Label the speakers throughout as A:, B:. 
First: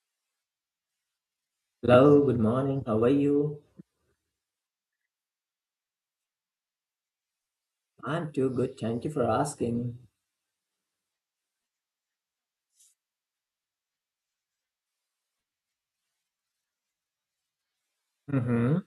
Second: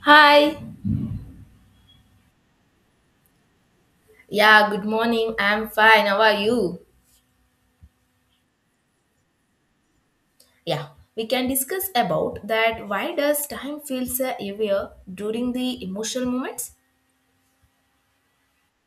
A: Hi.
B: Hello, good morning. How are you?
A: Yeah, good morning. I'm fine. How are you?
B: I'm too good. Thank you for asking.
A: Yeah, we can discuss about that, why does time feels heavier during the emotional moments?
B: Mm-hmm.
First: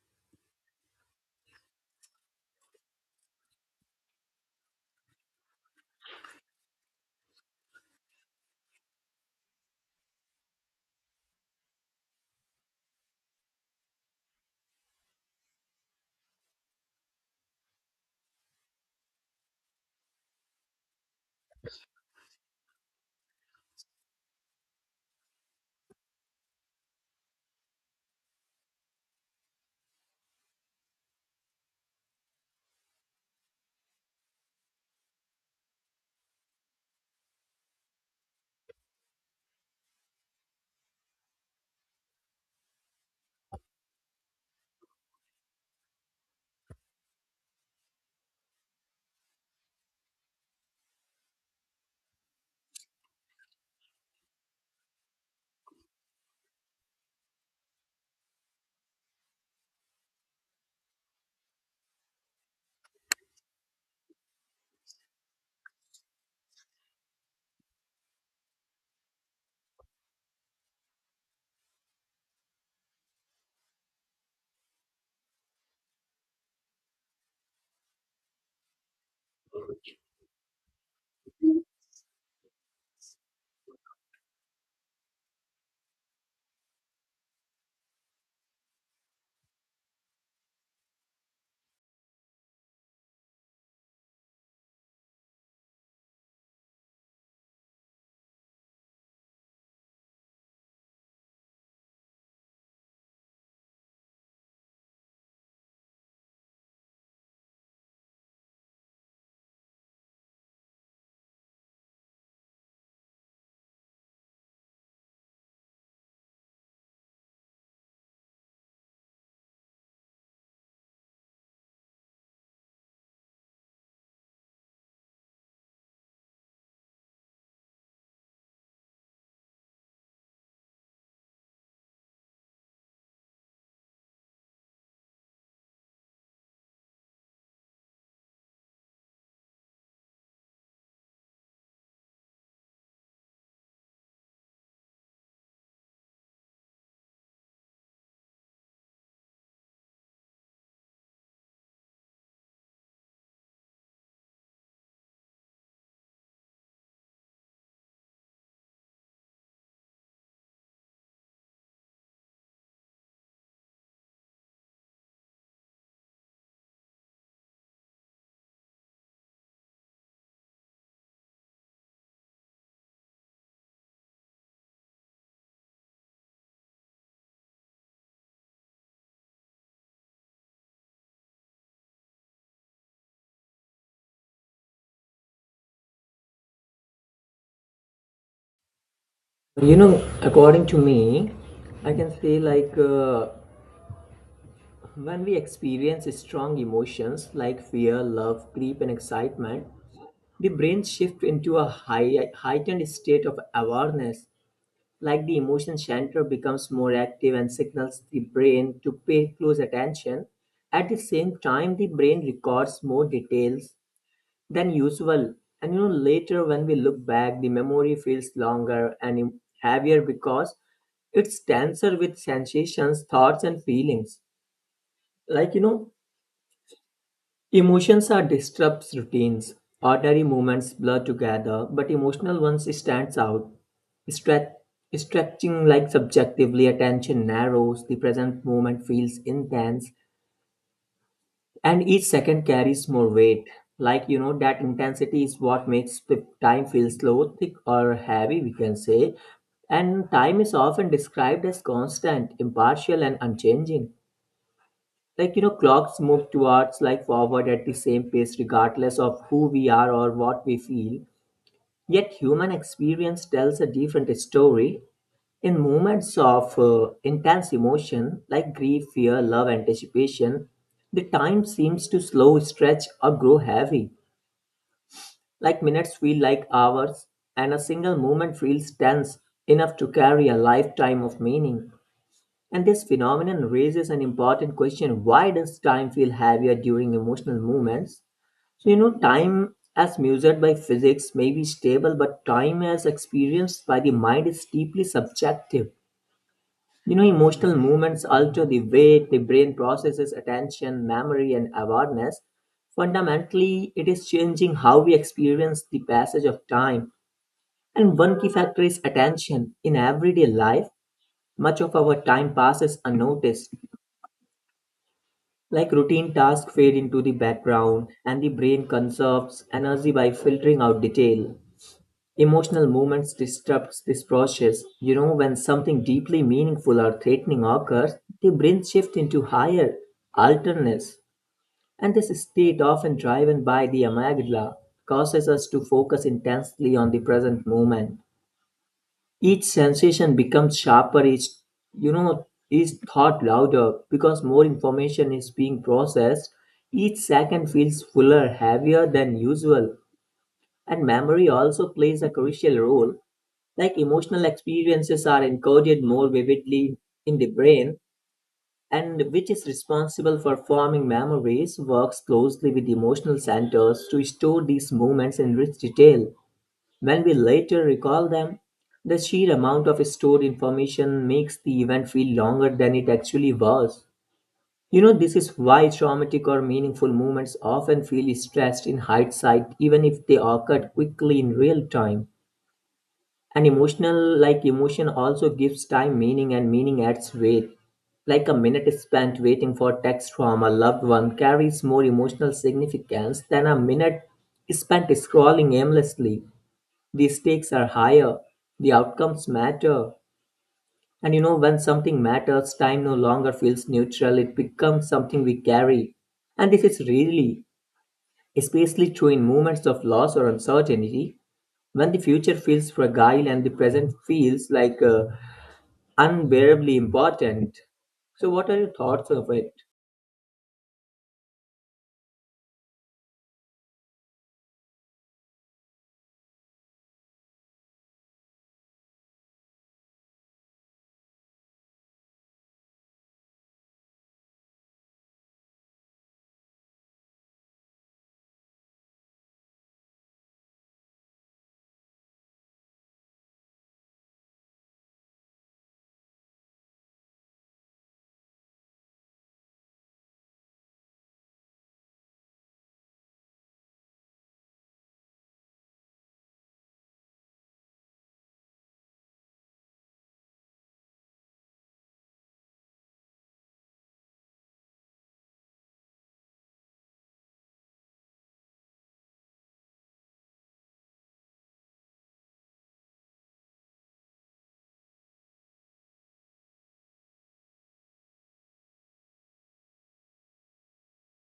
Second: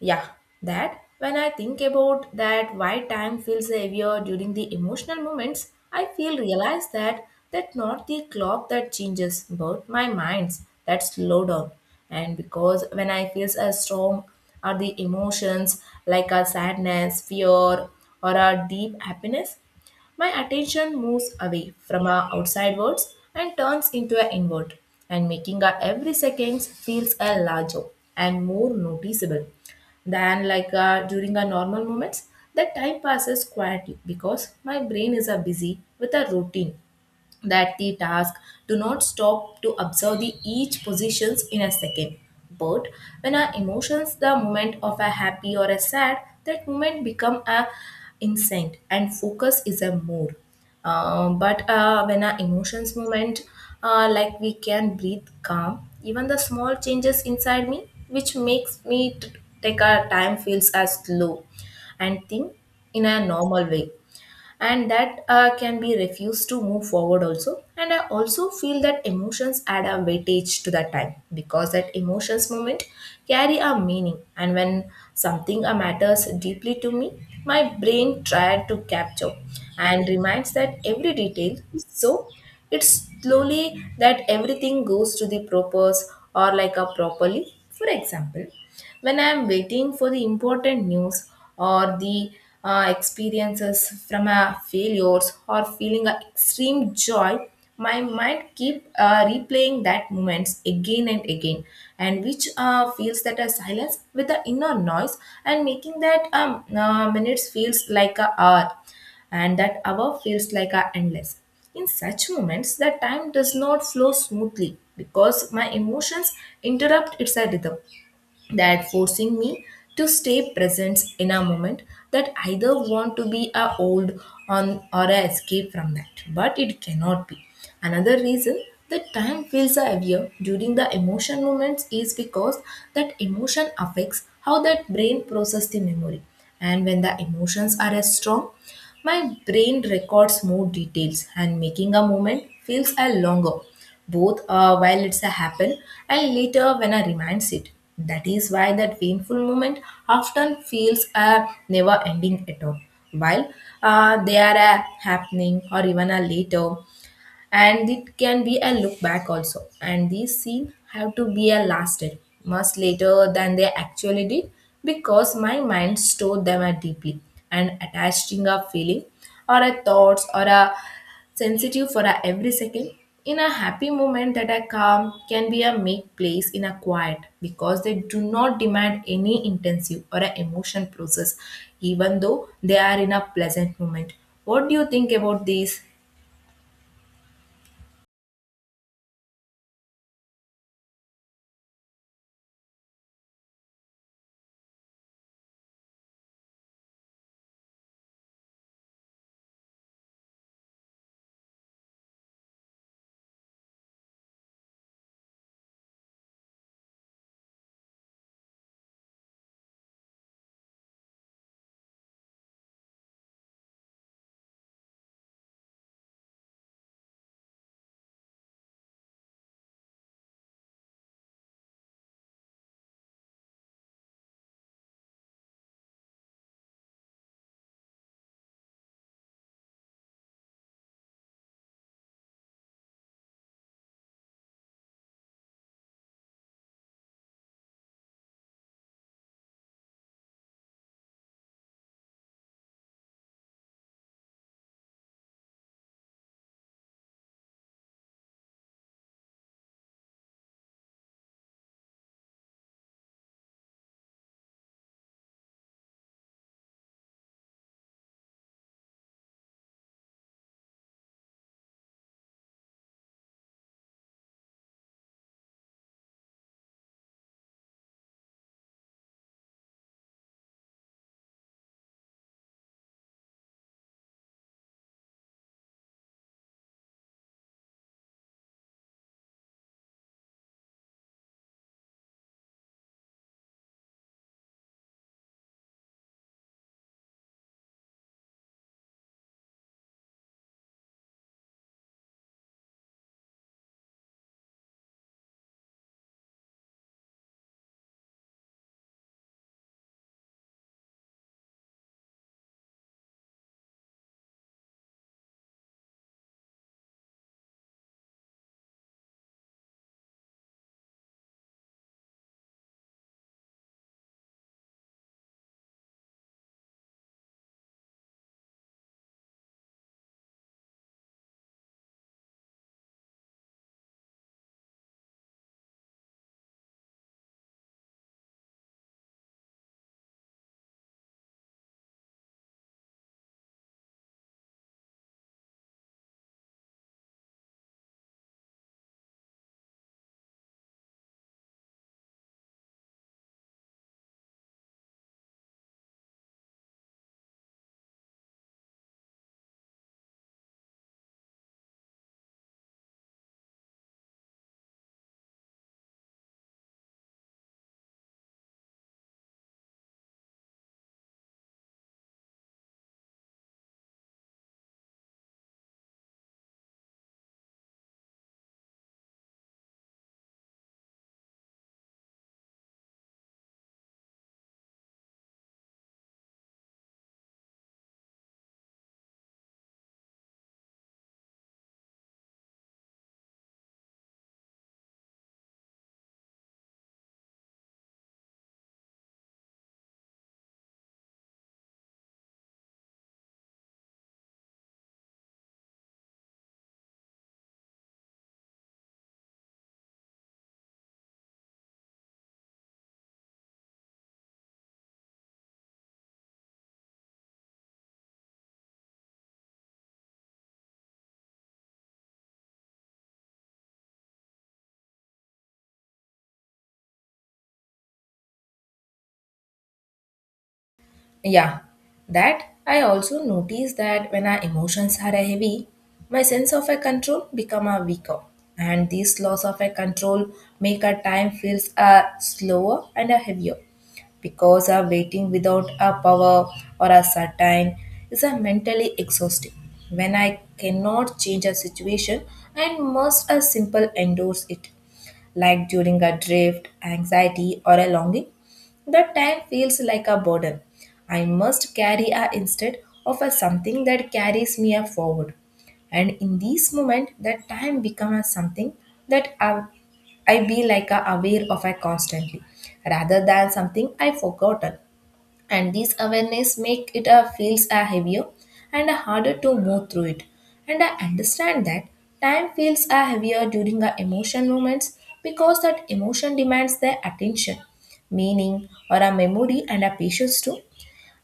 A: Yeah, that when I think about that why time feels heavier during the emotional moments, I feel realize that that not the clock that changes, but my mind's that slow down. And because when I feel as strong are the emotions like a sadness, fear, or a deep happiness, my attention moves away from our outside words and turns into an inward, and making our every seconds feels a larger and more noticeable. Then, like during our normal moments, that time passes quietly because my brain is busy with a routine, that the task do not stop to observe the each positions in a second. But when our emotions the moment of a happy or a sad, that moment become a instinct and focus is a mood. But when our emotions moment, like we can breathe calm, even the small changes inside me, which makes me take our time feels as slow and think in a normal way. And that can be refused to move forward also. And I also feel that emotions add a weightage to that time, because that emotions moment carry a meaning. And when something matters deeply to me, my brain tried to capture and reminds that every detail. So it's slowly that everything goes to the purpose, or like a properly. For example, when I am waiting for the important news or the experiences from a failures or feeling a extreme joy, my mind keep replaying that moments again and again, and which feels that a silence with the inner noise, and making that minutes feels like a hour, and that hour feels like a endless. In such moments, the time does not flow smoothly because my emotions interrupt its rhythm, that forcing me to stay present in a moment that either want to be a old on or a escape from, that but it cannot be. Another reason that time feels heavier during the emotion moments is because that emotion affects how that brain process the memory. And when the emotions are as strong, my brain records more details and making a moment feels a longer, both while it's a happen and later when I reminds it. That is why that painful moment often feels a never ending at all. While they are a happening or even a later, and it can be a look back also, and these scenes have to be a lasted much later than they actually did, because my mind stored them a deeply and attaching a feeling or a thoughts or a sensitive for a every second. In a happy moment, that a calm can be a make place in a quiet, because they do not demand any intensive or a emotion process, even though they are in a pleasant moment. What do you think about this?
B: You know, according to me, I can say when we experience strong emotions like fear, love, grief, and excitement, the brain shifts into a high, heightened state of awareness. Like the emotion center becomes more active and signals the brain to pay close attention. At the same time, the brain records more details than usual. And you know, later when we look back, the memory feels longer and heavier because it's denser with sensations, thoughts, and feelings. Like, you know, emotions are disrupts routines. Ordinary moments blur together, but emotional ones stands out. Stretch, stretching like subjectively, attention narrows. The present moment feels intense, and each second carries more weight, like you know, that intensity is what makes the time feel slow, thick, or heavy, we can say. And time is often described as constant, impartial, and unchanging. Like, you know, clocks move towards like forward at the same pace regardless of who we are or what we feel, yet human experience tells a different story. In moments of intense emotion like grief, fear, love, anticipation, the time seems to slow, stretch, or grow heavy. Like minutes feel like hours, and a single moment feels tense enough to carry a lifetime of meaning. And this phenomenon raises an important question: why does time feel heavier during emotional moments? So, you know, time as measured by physics may be stable, but time as experienced by the mind is deeply subjective. You know, emotional movements alter the way the brain processes attention, memory, and awareness. Fundamentally, it is changing how we experience the passage of time. And one key factor is attention. In everyday life, much of our time passes unnoticed. Like routine tasks fade into the background, and the brain conserves energy by filtering out detail. Emotional moments disrupts this process. You know, when something deeply meaningful or threatening occurs, the brain shifts into higher alertness, and this state, often driven by the amygdala, causes us to focus intensely on the present moment. Each sensation becomes sharper, each thought louder because more information is being processed. Each second feels fuller, heavier than usual, and memory also plays a crucial role. Like emotional experiences are encoded more vividly in the brain, and which is responsible for forming memories, works closely with emotional centers to store these moments in rich detail. When we later recall them, the sheer amount of stored information makes the event feel longer than it actually was. You know, this is why traumatic or meaningful moments often feel stressed in hindsight, even if they occurred quickly in real time. Like emotion, also gives time meaning, and meaning adds weight. Like a minute spent waiting for text from a loved one carries more emotional significance than a minute spent scrolling aimlessly. The stakes are higher, the outcomes matter. And you know, when something matters, time no longer feels neutral, it becomes something we carry. And this is really, especially true in moments of loss or uncertainty, when the future feels fragile and the present feels like unbearably important. So, what are your thoughts of it?
A: Yeah, that I also notice that when our emotions are heavy, my sense of a control become a weaker, and this loss of a control make our time feels slower and a heavier, because our waiting without a power or a certain is a mentally exhausting. When I cannot change a situation, and must a simple endorse it, like during a drift, anxiety, or a longing. The time feels like a burden. I must carry a instead of a something that carries me a forward. And in this moment, that time becomes something that I be like a aware of a constantly, rather than something I forgotten. And this awareness make it a feels a heavier and a harder to move through it. And I understand that time feels a heavier during our emotion moments, because that emotion demands their attention, meaning or a memory and a patience too,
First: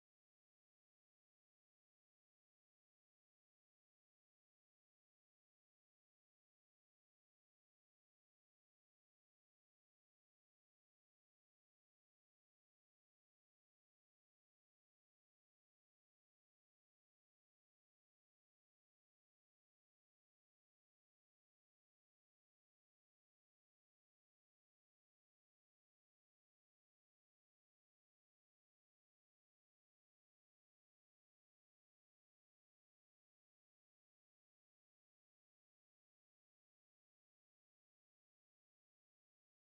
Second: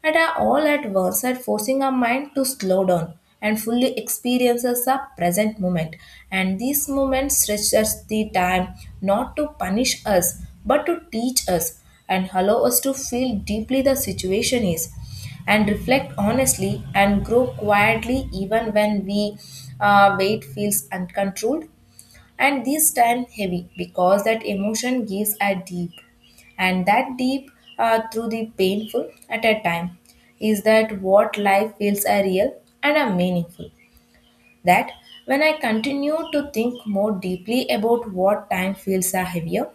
A: and are all at once, and forcing our mind to slow down and fully experiences our present moment. And these moments stretch us the time, not to punish us but to teach us, and allow us to feel deeply the situation is, and reflect honestly and grow quietly, even when we weight feels uncontrolled. And this time heavy because that emotion gives a deep, and that deep through the painful at a time is that what life feels a real and a meaningful. That when I continue to think more deeply about what time feels a heavier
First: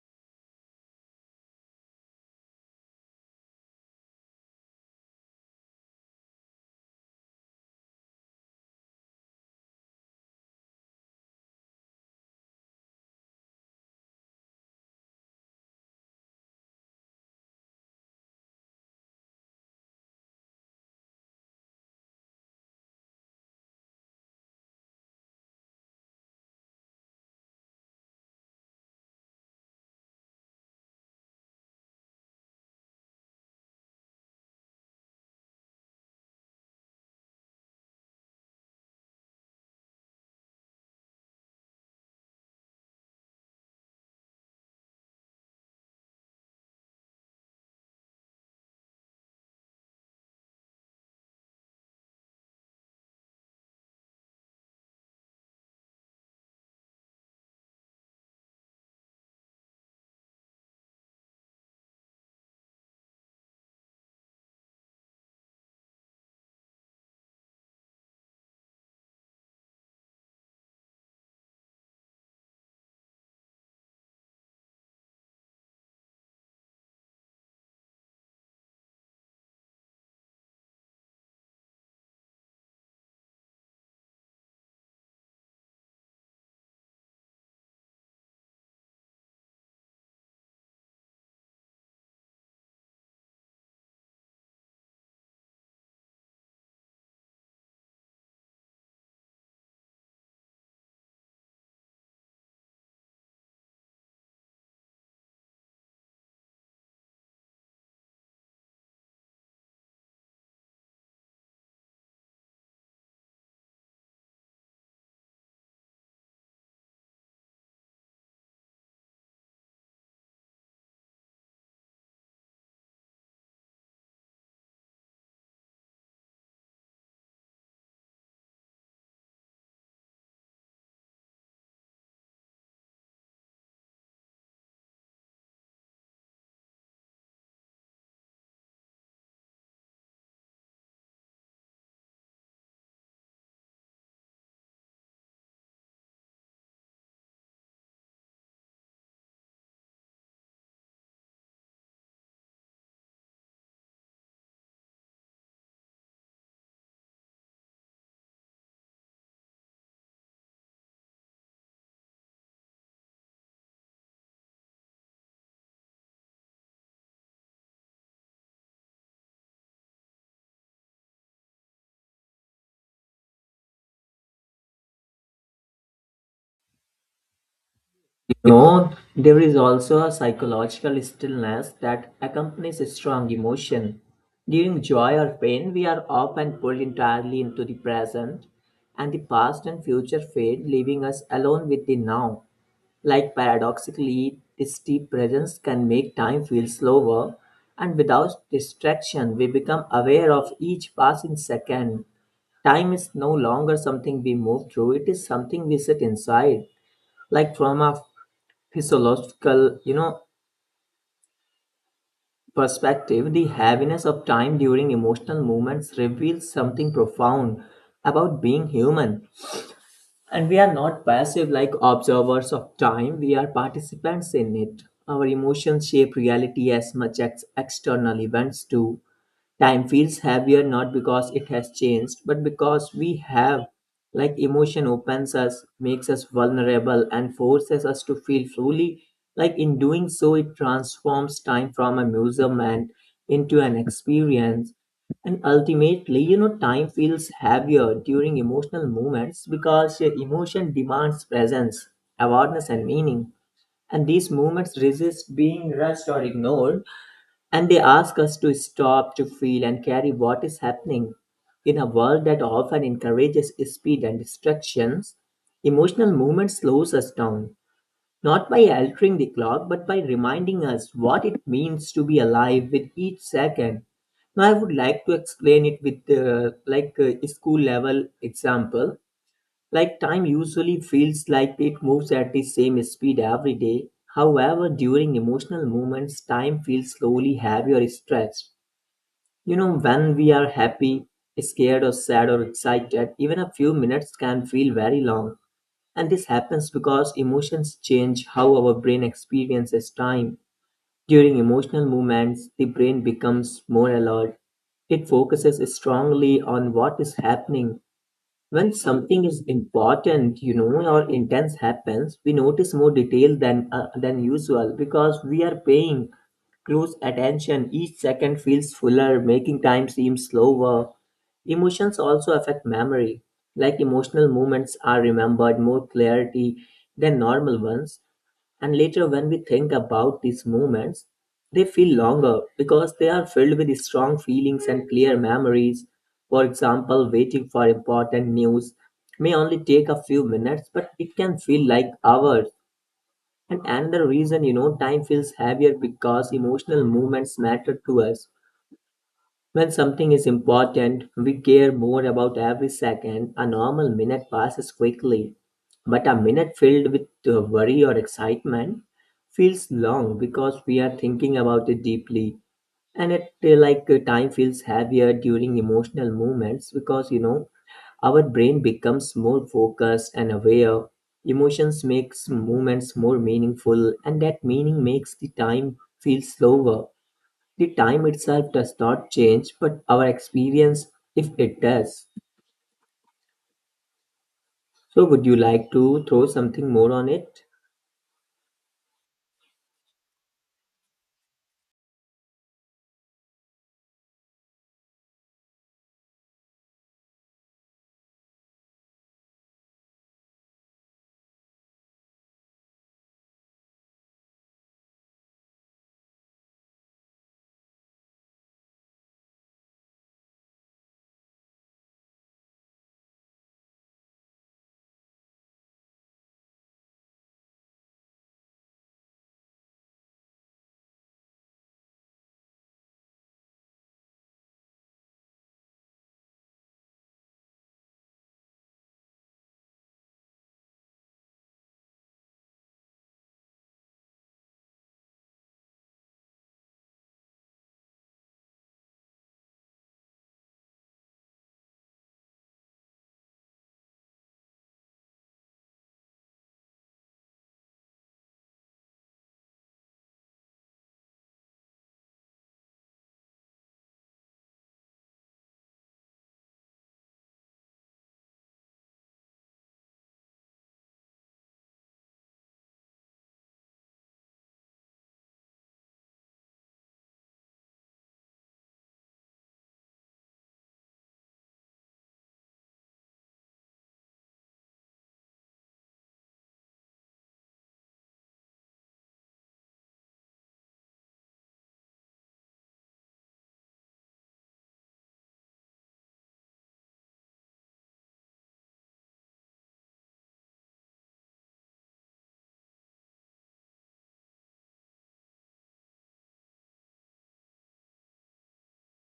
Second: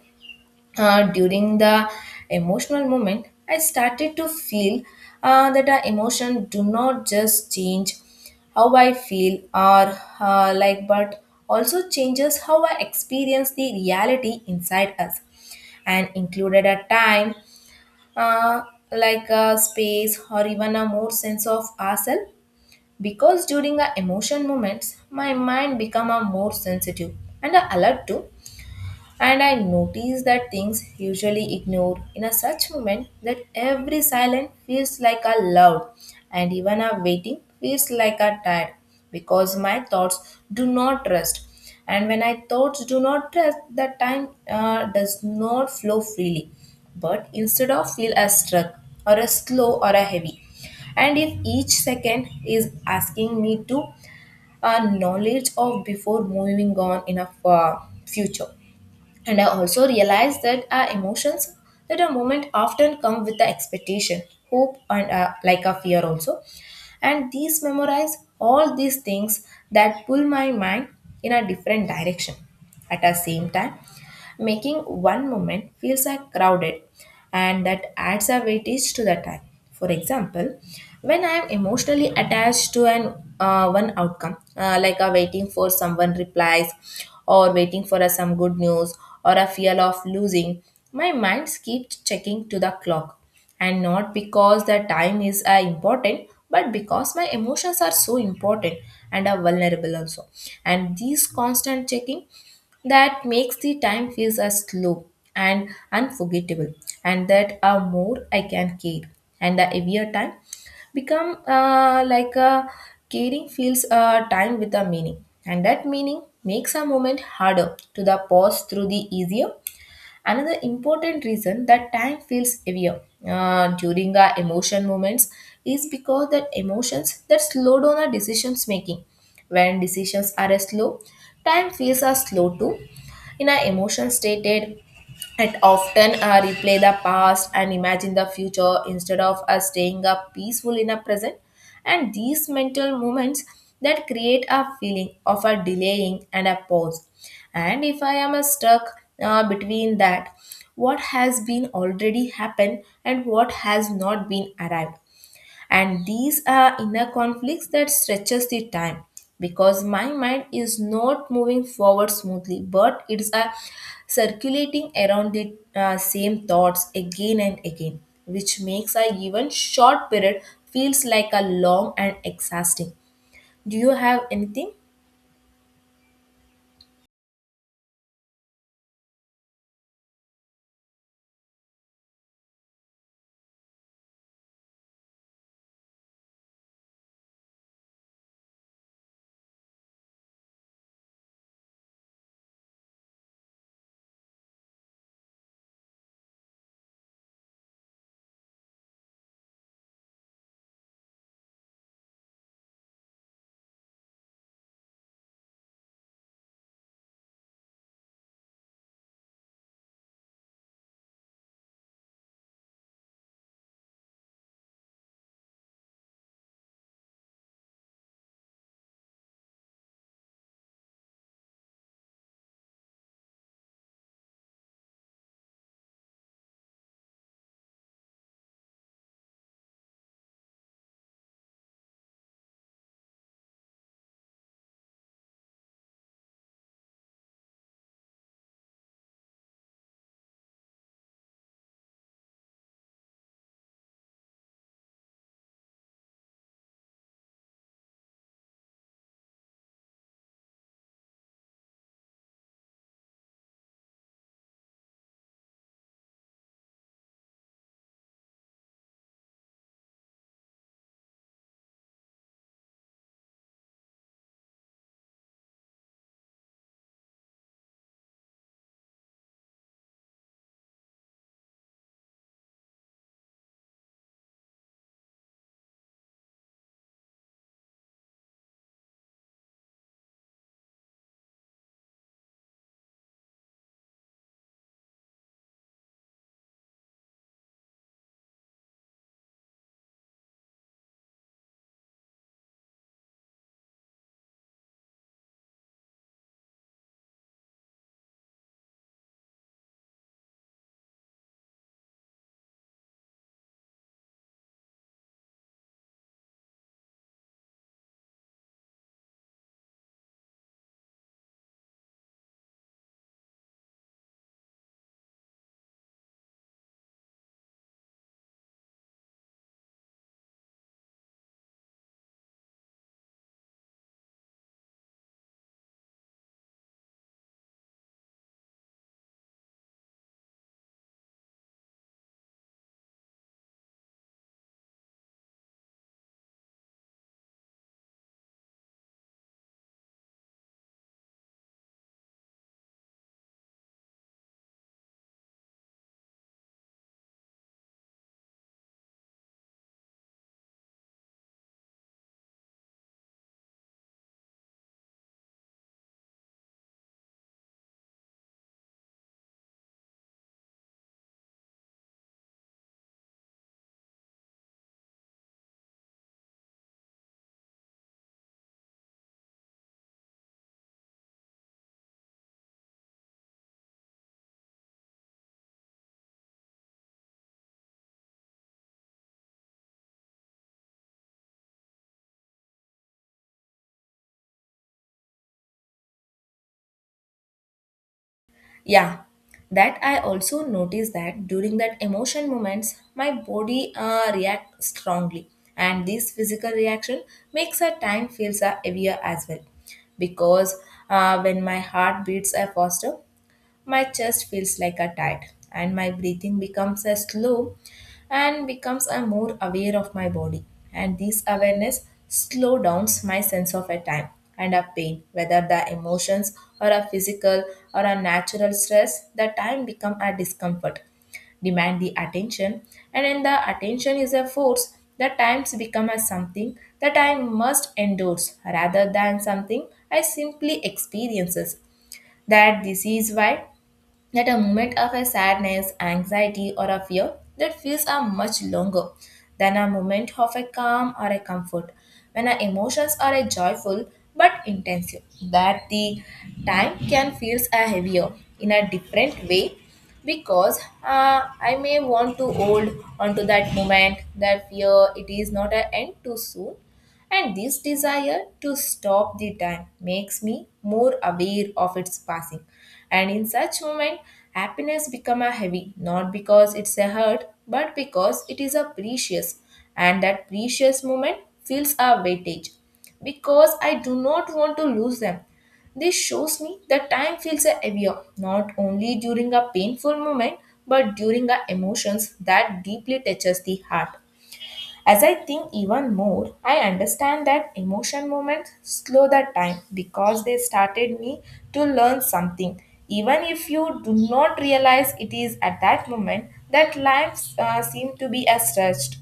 A: during the emotional moment, I started to feel that our emotion do not just change how I feel or like, but also changes how I experience the reality inside us, and included a time, uh, like a space or even a more sense of ourselves. Because during our emotion moments, my mind become a more sensitive and alert too, and I notice that things usually ignored in a such moment, that every silent feels like a loud and even a waiting feels like a tired, because my thoughts do not rest. And when my thoughts do not rest, the time does not flow freely, but instead of feel as struck or a slow or a heavy. And if each second is asking me to a knowledge of before moving on in a future. And I also realized that our emotions at a moment often come with the expectation, hope, and like a fear also. And these memorize all these things that pull my mind in a different direction. At the same time, making one moment feels like crowded, and that adds a weightage to the time. For example, when I am emotionally attached to an one outcome, like a waiting for someone replies, or waiting for a, some good news, or a fear of losing, my mind keeps checking to the clock, and not because the time is important but because my emotions are so important and are vulnerable also. And these constant checking, that makes the time feels as slow and unforgettable. And that a more I can care, and the heavier time become, like a caring feels time with a meaning, and that meaning makes a moment harder to the pause through the easier. Another important reason that time feels heavier during our emotion moments is because that emotions that slow down our decisions making. When decisions are slow, time feels are slow too. In our emotion stated, it often replay the past and imagine the future instead of us staying up peaceful in a present. And these mental moments that create a feeling of a delaying and a pause. And if I am stuck between that, what has been already happened and what has not been arrived, and these are inner conflicts that stretches the time, because my mind is not moving forward smoothly, but it's a circulating around the same thoughts again and again, which makes a even short period feels like a long and exhausting. Do you have anything?
B: You know, there is also a psychological stillness that accompanies a strong emotion. During joy or pain, we are often pulled entirely into the present, and the past and future fade, leaving us alone with the now. Like paradoxically, this deep presence can make time feel slower, and without distraction, we become aware of each passing second. Time is no longer something we move through, it is something we sit inside. Like from a physiological, you know, perspective, the heaviness of time during emotional moments reveals something profound about being human. And we are not passive like observers of time, we are participants in it. Our emotions shape reality as much as external events do. Time feels heavier not because it has changed, but because we have. Like emotion opens us, makes us vulnerable, and forces us to feel fully. Like in doing so, it transforms time from a museum and into an experience. And ultimately, you know, time feels heavier during emotional moments because emotion demands presence, awareness, and meaning. And these moments resist being rushed or ignored, and they ask us to stop, to feel, and carry what is happening. In a world that often encourages speed and distractions, emotional movement slows us down, not by altering the clock, but by reminding us what it means to be alive with each second. Now, I would like to explain it with a school level example. Like time usually feels like it moves at the same speed every day. However, during emotional moments, time feels slowly heavy or stretched. You know, when we are happy, scared, or sad, or excited, even a few minutes can feel very long. And this happens because emotions change how our brain experiences time. During emotional movements, the brain becomes more alert. It focuses strongly on what is happening when something is important, you know, or intense happens, we notice more detail than usual because we are paying close attention. Each second feels fuller, making time seem slower. Emotions also affect memory. Like emotional moments are remembered more clarity than normal ones. And later, when we think about these moments, they feel longer because they are filled with strong feelings and clear memories. For example, waiting for important news may only take a few minutes, but it can feel like hours. And another reason, you know, time feels heavier because emotional moments matter to us. When something is important, we care more about every second. A normal minute passes quickly, but a minute filled with worry or excitement feels long because we are thinking about it deeply. And it like Time feels heavier during emotional moments because you know our brain becomes more focused and aware. Emotions makes moments more meaningful, and that meaning makes the time feel slower. The time itself does not change, but our experience, if it does. So, would you like to throw something more on it?
A: Yeah, that I also noticed that during that emotion moments, my body reacts strongly, and this physical reaction makes a time feels heavier as well. Because when my heart beats faster, my chest feels like a tight, and my breathing becomes a slow and becomes a more aware of my body. And this awareness slow downs my sense of a time and a pain, whether the emotions or a physical or a natural stress, the time become a discomfort demand the attention. And when the attention is a force, the times become as something that I must endorse rather than something I simply experiences. That this is why that a moment of a sadness, anxiety, or a fear that feels are much longer than a moment of a calm or a comfort. When our emotions are a joyful but intensive, that the time can feels a heavier in a different way, because I may want to hold onto that moment that fear it is not an end too soon, and this desire to stop the time makes me more aware of its passing. And in such moment, happiness become a heavy, not because it's a hurt, but because it is a precious. And that precious moment feels a weightage because I do not want to lose them. This shows me that time feels heavier not only during a painful moment, but during our emotions that deeply touches the heart. As I think even more, I understand that emotion moments slow the time because they started me to learn something. Even if you do not realize it is at that moment that life seemed to be a stretched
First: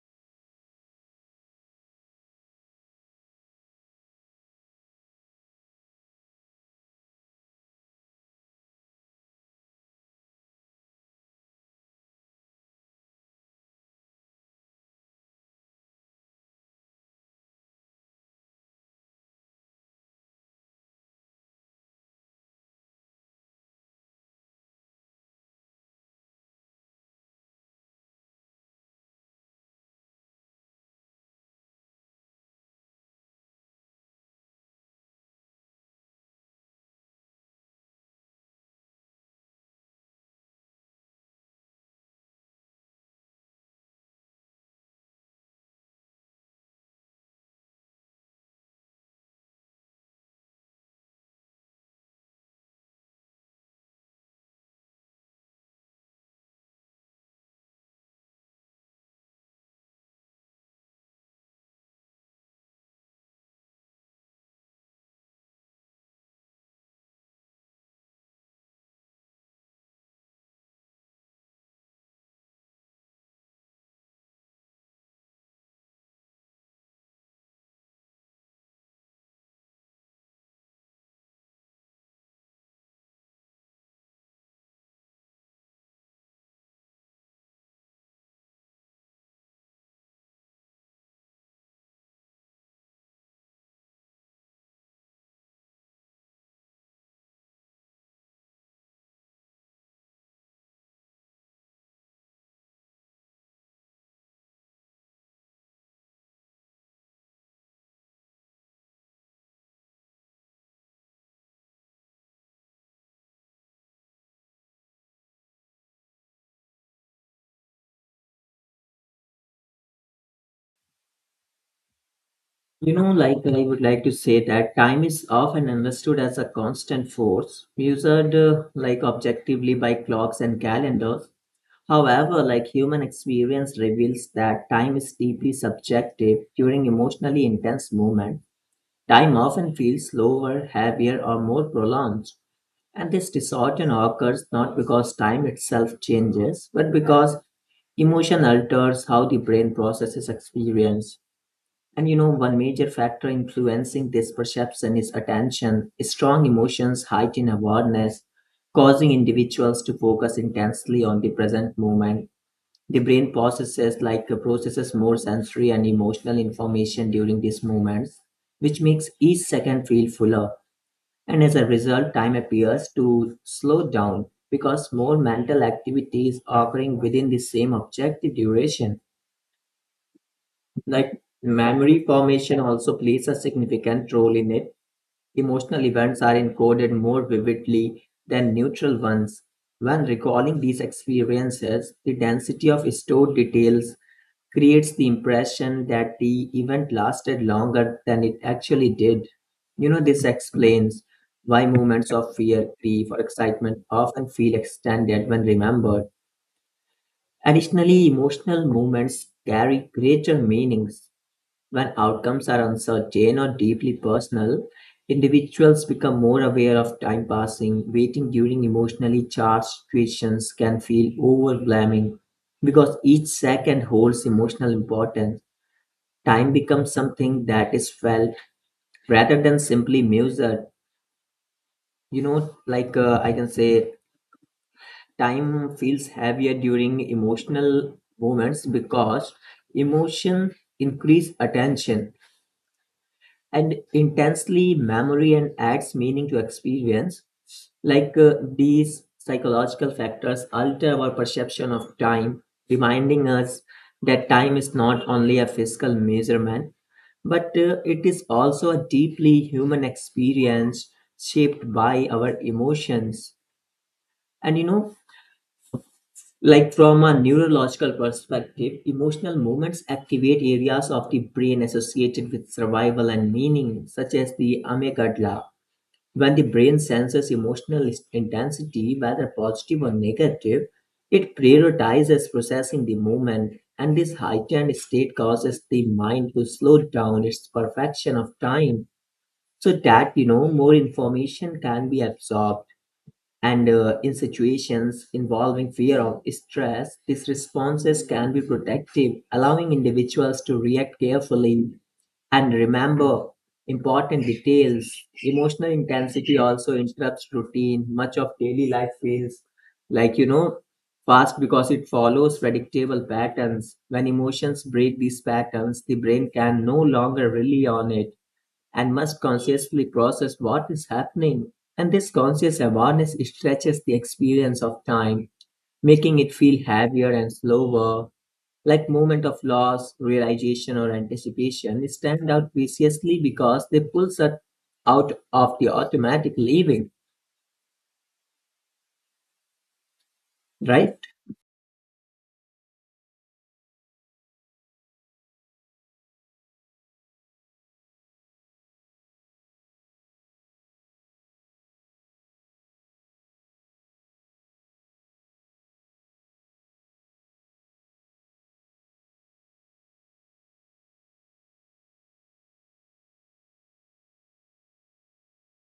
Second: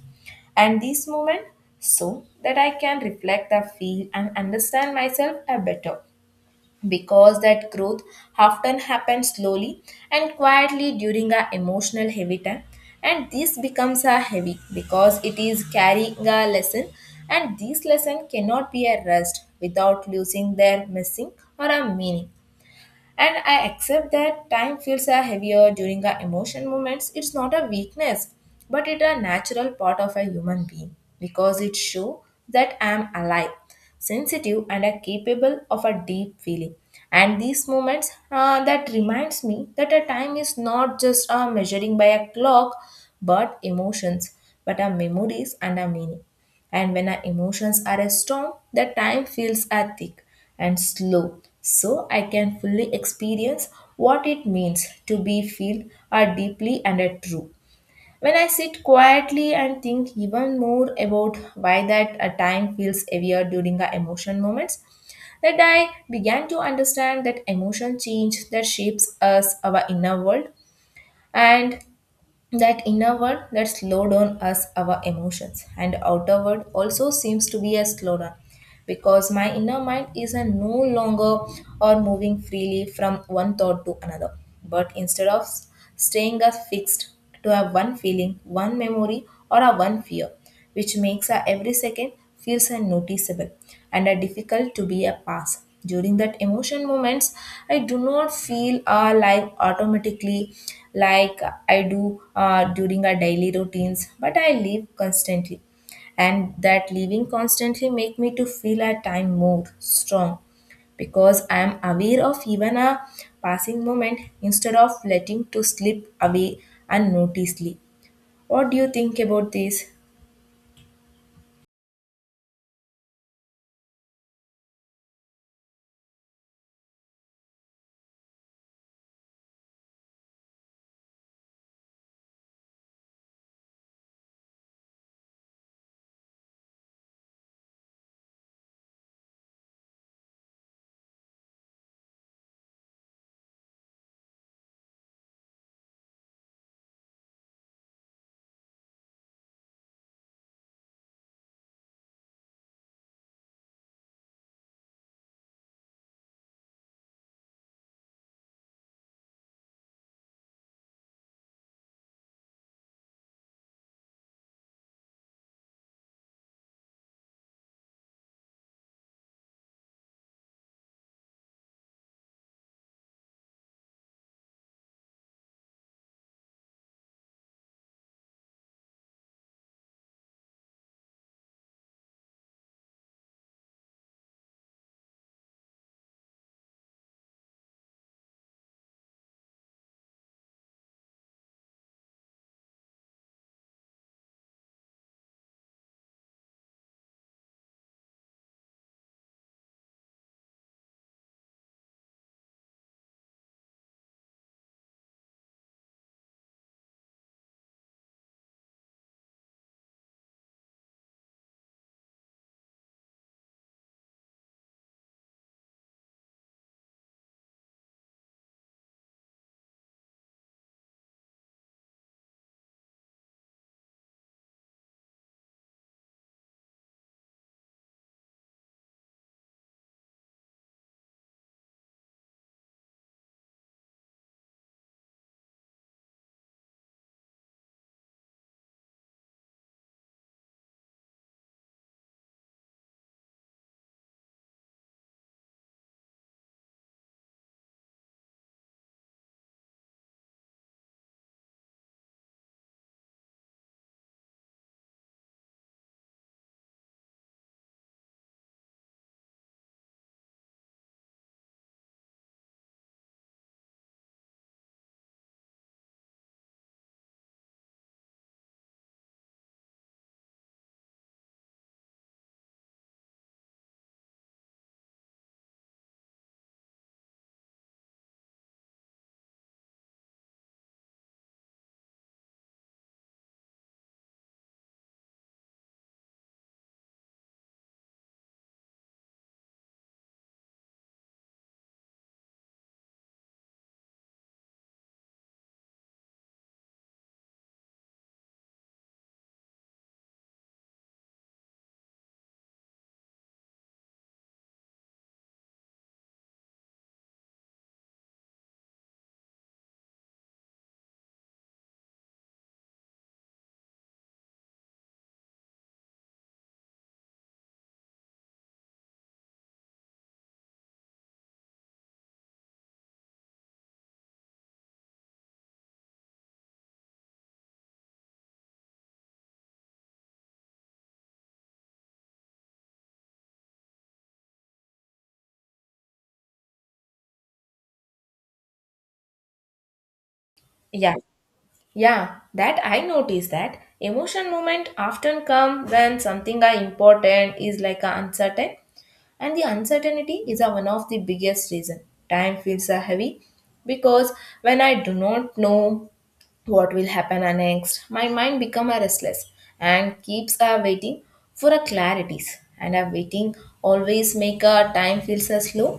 A: and this moment so that I can reflect the feel and understand myself a better because that growth often happens slowly and quietly during our emotional heavy time, and this becomes a heavy because it is carrying a lesson, and this lesson cannot be a rest without losing their missing or a meaning. And I accept that time feels a heavier during our emotion moments. It's not a weakness, but it's a natural part of a human being because it shows that I am alive, sensitive, and a capable of a deep feeling. And these moments that reminds me that a time is not just a measuring by a clock, but emotions, but our memories and our meaning. And when our emotions are a storm, the time feels are thick and slow. So I can fully experience what it means to be feel are deeply and are true. When I sit quietly and think even more about why that a time feels heavier during our emotion moments, that I began to understand that emotion change that shapes us our inner world, and that inner world that slowed down us our emotions and outer world also seems to be a slowdown because my inner mind is a no longer or moving freely from one thought to another. But instead of staying us fixed to a one feeling, one memory or a one fear, which makes our every second feels unnoticeable and are difficult to be a pass. During that emotion moments, I do not feel life automatically like I do during our daily routines, but I live constantly. And that living constantly make me to feel at time more strong because I am aware of even a passing moment instead of letting to slip away unnoticedly. What do you think about this?
B: You know, like I would like to say that time is often understood as a constant force, measured like objectively by clocks and calendars. However, like human experience reveals that time is deeply subjective during emotionally intense moments. Time often feels slower, heavier, or more prolonged. And this distortion occurs not because time itself changes, but because emotion alters how the brain processes experience. And you know, one major factor influencing this perception is attention. Strong emotions heighten awareness, causing individuals to focus intensely on the present moment. The brain processes more sensory and emotional information during these moments, which makes each second feel fuller. And as a result, time appears to slow down because more mental activity is occurring within the same objective duration. Like memory formation also plays a significant role in it. Emotional events are encoded more vividly than neutral ones. When recalling these experiences, the density of stored details creates the impression that the event lasted longer than it actually did. You know, this explains why moments of fear, grief, or excitement often feel extended when remembered. Additionally, emotional moments carry greater meanings. When outcomes are uncertain or deeply personal, individuals become more aware of time passing. Waiting during emotionally charged situations can feel overwhelming because each second holds emotional importance. Time becomes something that is felt rather than simply measured. You know, I can say time feels heavier during emotional moments because emotion increase attention and intensely memory and adds meaning to experience. These psychological factors alter our perception of time, reminding us that time is not only a physical measurement, but it is also a deeply human experience shaped by our emotions. And you know, like from a neurological perspective, emotional moments activate areas of the brain associated with survival and meaning, such as the amygdala, when the brain senses intensity, whether positive or negative, it prioritizes processing the moment, and this heightened state causes the mind to slow down its perfection of time so that you know more information can be absorbed. And In situations involving fear or stress, these responses can be protective, allowing individuals to react carefully and remember important details. Emotional intensity also interrupts routine. Much of daily life feels like, you know, fast because it follows predictable patterns. When emotions break these patterns, the brain can no longer rely on it and must consciously process what is happening. And this conscious awareness stretches the experience of time, making it feel heavier and slower, like moment of loss, realization, or anticipation, stand out preciously because they pulls us out of the automatic living,
A: Yeah.
B: right?
A: Yeah, that I noticed that emotion moment often come when something are important is like a uncertain, and the uncertainty is a one of the biggest reason. Time feels a heavy because when I do not know what will happen next, my mind become a restless and keeps waiting for a clarities, and a waiting always make a time feels a slow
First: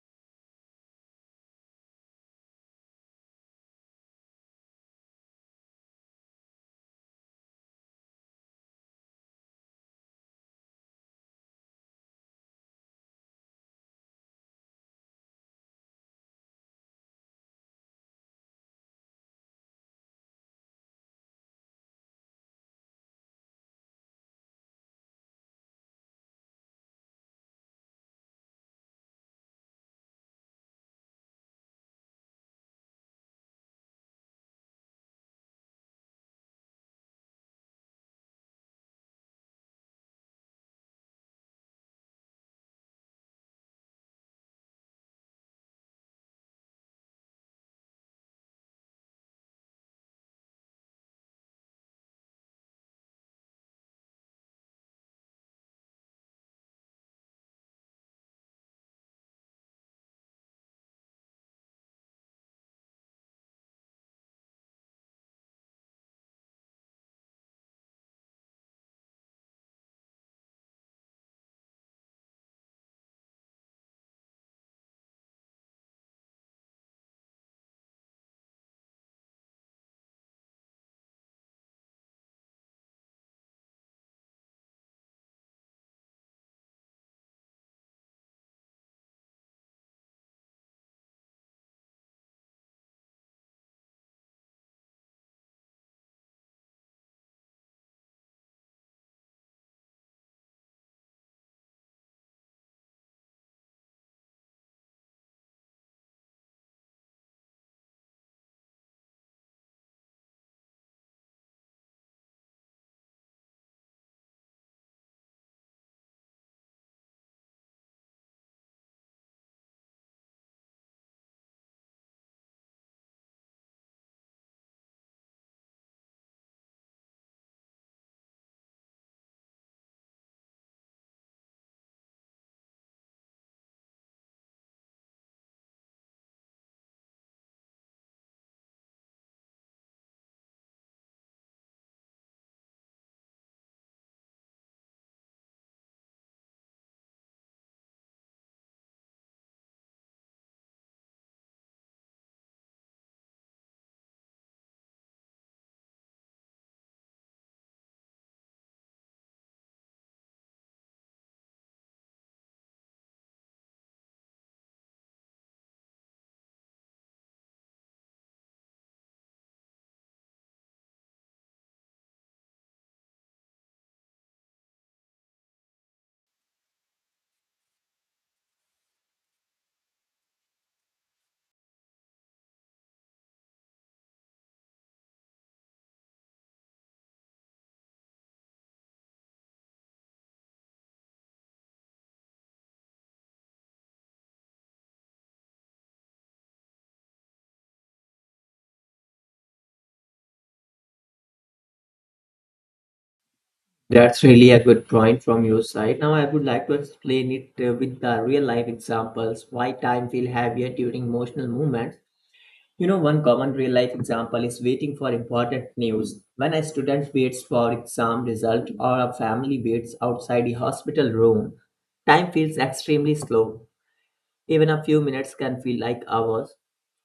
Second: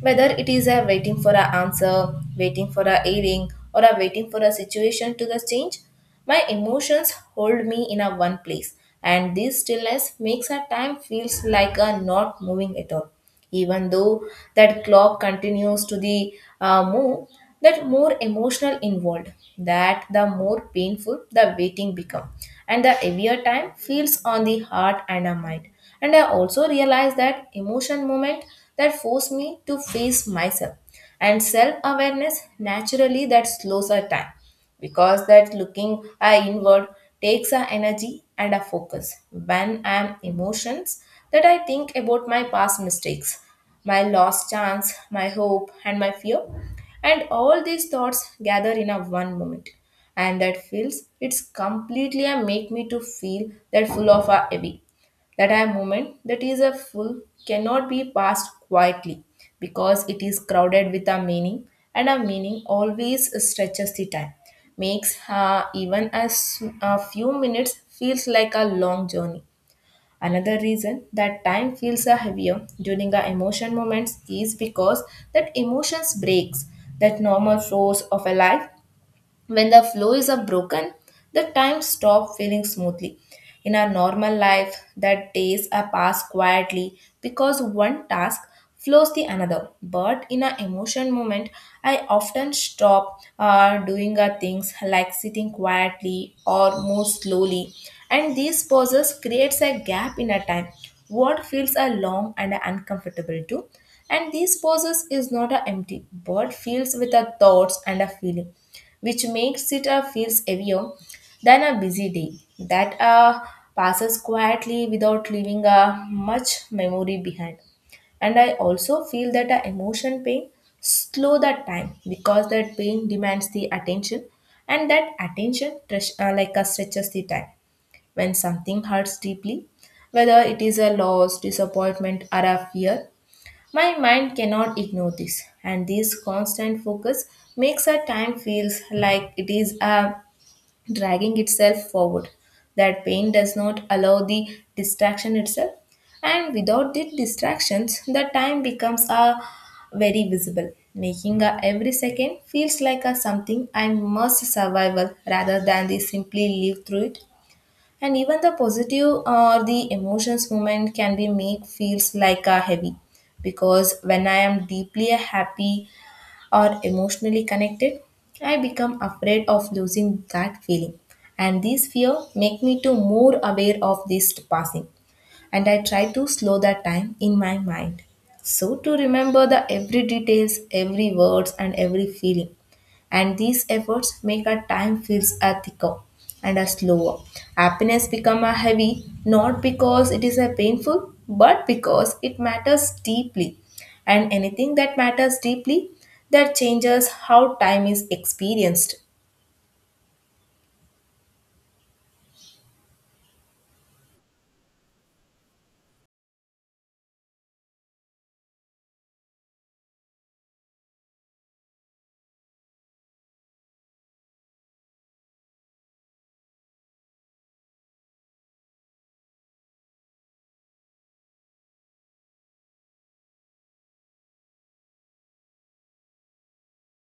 A: whether it is a waiting for an answer, waiting for a hearing, or a waiting for a situation to the change. My emotions hold me in a one place, and this stillness makes a time feels like a not moving at all. Even though that clock continues to the move, that more emotional involved, that the more painful the waiting become, and the heavier time feels on the heart and the mind. And I also realize that emotion moment that force me to face myself, and self awareness naturally that slows our time because that looking inward takes a energy and a focus. When I am emotions, that I think about my past mistakes, my lost chance, my hope, and my fear, and all these thoughts gather in a one moment, and that feels it's completely a make me to feel that full of a heavy. That a moment that is a full cannot be passed quietly because it is crowded with a meaning, and a meaning always stretches the time, makes even as a few minutes feels like a long journey. Another reason that time feels a heavier during the emotion moments is because that emotions breaks that normal flows of a life. When the flow is up broken, the time stops feeling smoothly. In our normal life, that days are passed quietly because one task flows the another. But in an emotion moment, I often stop doing our things like sitting quietly or move slowly. And these pauses creates a gap in our time. What feels are long and are uncomfortable too. And these pauses is not a empty, but fills with our thoughts and a feeling, which makes it feels heavier than a busy day that passes quietly without leaving much memory behind. And I also feel that emotion pain slow that time because that pain demands the attention, and that attention stretches the time. When something hurts deeply, whether it is a loss, disappointment, or a fear, my mind cannot ignore this, and this constant focus makes our time feels like it is dragging itself forward. That pain does not allow the distraction itself, and without the distractions, the time becomes very visible, making every second feels like a something I must survival rather than the simply live through it. And even the positive or the emotions moment can be make feels like a heavy because when I am deeply happy or emotionally connected, I become afraid of losing that feeling, and this fear make me to more aware of this passing, and I try to slow that time in my mind. So to remember the every details, every words and every feeling. And these efforts make our time feels a thicker and a slower. Happiness become a heavy not because it is a painful but because it matters deeply. And anything that matters deeply that changes how time is experienced.
B: That's really a good point from your side. Now, I would like to explain it with the real life examples why time feel heavier during emotional moments. You know, one common real life example is waiting for important news. When a student waits for exam result or a family waits outside the hospital room, time feels extremely slow. Even a few minutes can feel like hours.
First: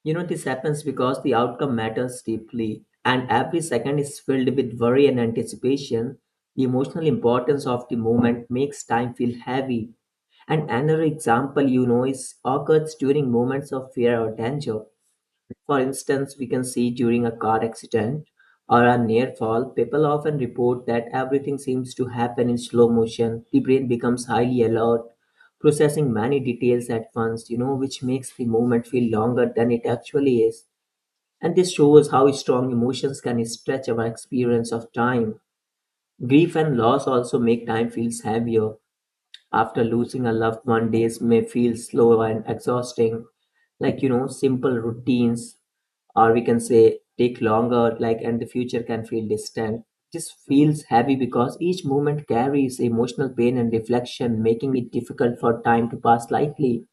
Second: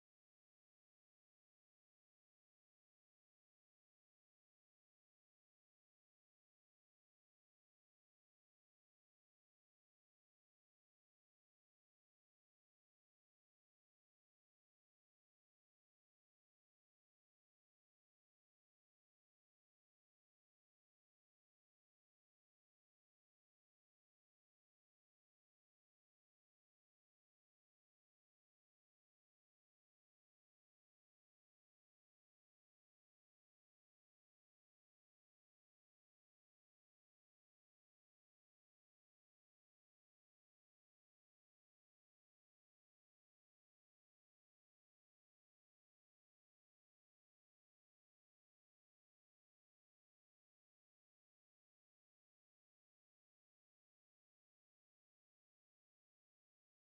B: You know, this happens because the outcome matters deeply, and every second is filled with worry and anticipation. The emotional importance of the moment makes time feel heavy. And another example you know is occurs during moments of fear or danger. For instance, we can see during a car accident or a near fall, people often report that everything seems to happen in slow motion. The brain becomes highly alert, processing many details at once, you know, which makes the moment feel longer than it actually is. And this shows how strong emotions can stretch our experience of time. Grief and loss also make time feel heavier. After losing a loved one, days may feel slow and exhausting, like you know simple routines, or we can say take longer, like, and the future can feel distant. This feels heavy because each moment carries emotional pain and reflection, making it difficult for time to pass lightly.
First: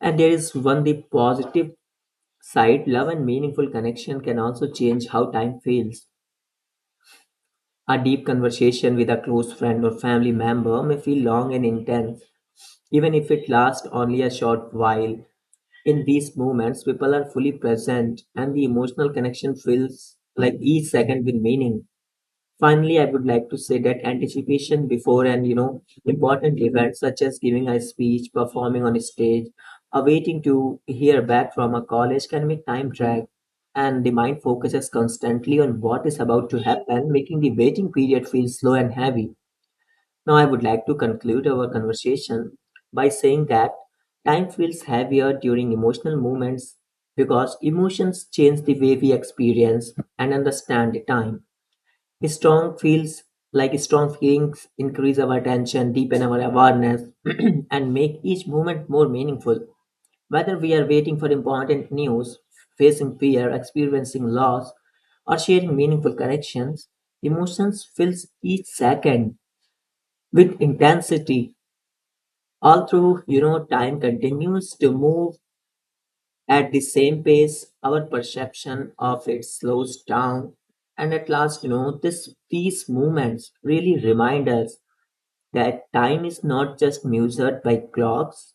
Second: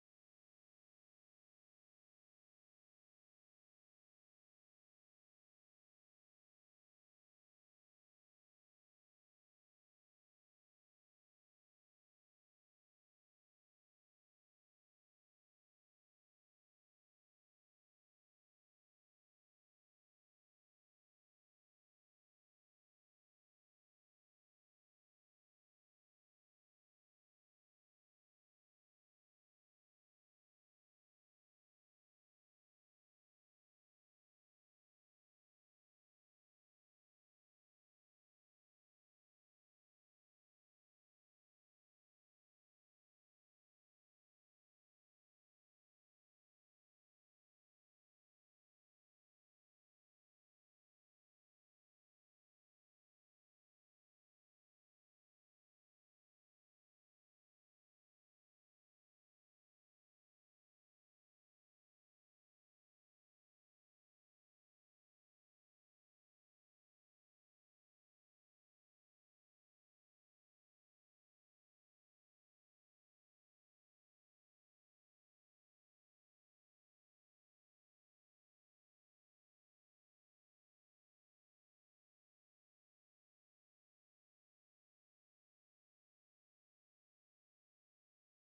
B: And there is one, the positive side, love and meaningful connection can also change how time feels. A deep conversation with a close friend or family member may feel long and intense, even if it lasts only a short while. In these moments, people are fully present and the emotional connection feels like each second with meaning. Finally, I would like to say that anticipation before and you know important events such as giving a speech, performing on a stage, awaiting to hear back from a college can make time drag, and the mind focuses constantly on what is about to happen, making the waiting period feel slow and heavy. Now, I would like to conclude our conversation by saying that time feels heavier during emotional moments because emotions change the way we experience and understand the time. Strong feels like Strong feelings increase our attention, deepen our awareness, and make each moment more meaningful. Whether we are waiting for important news, facing fear, experiencing loss, or sharing meaningful connections, emotions fills each second with intensity, all through you know time continues to move at the same pace, our perception of it slows down. And at last, you know, this these movements really remind us that time is not just measured by clocks,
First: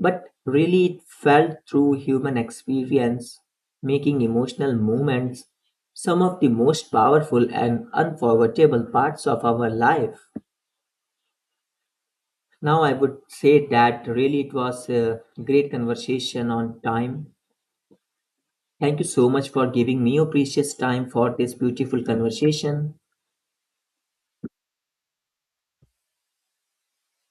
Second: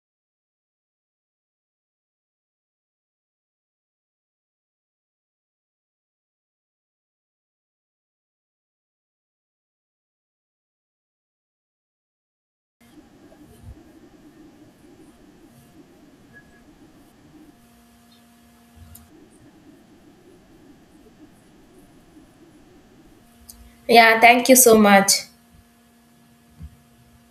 B: but really it felt through human experience, making emotional moments some of the most powerful and unforgettable parts of our life. Now I would say that really it was a great conversation on time. Thank you so much for giving me your precious time for this beautiful conversation.
A: Yeah, thank you so much.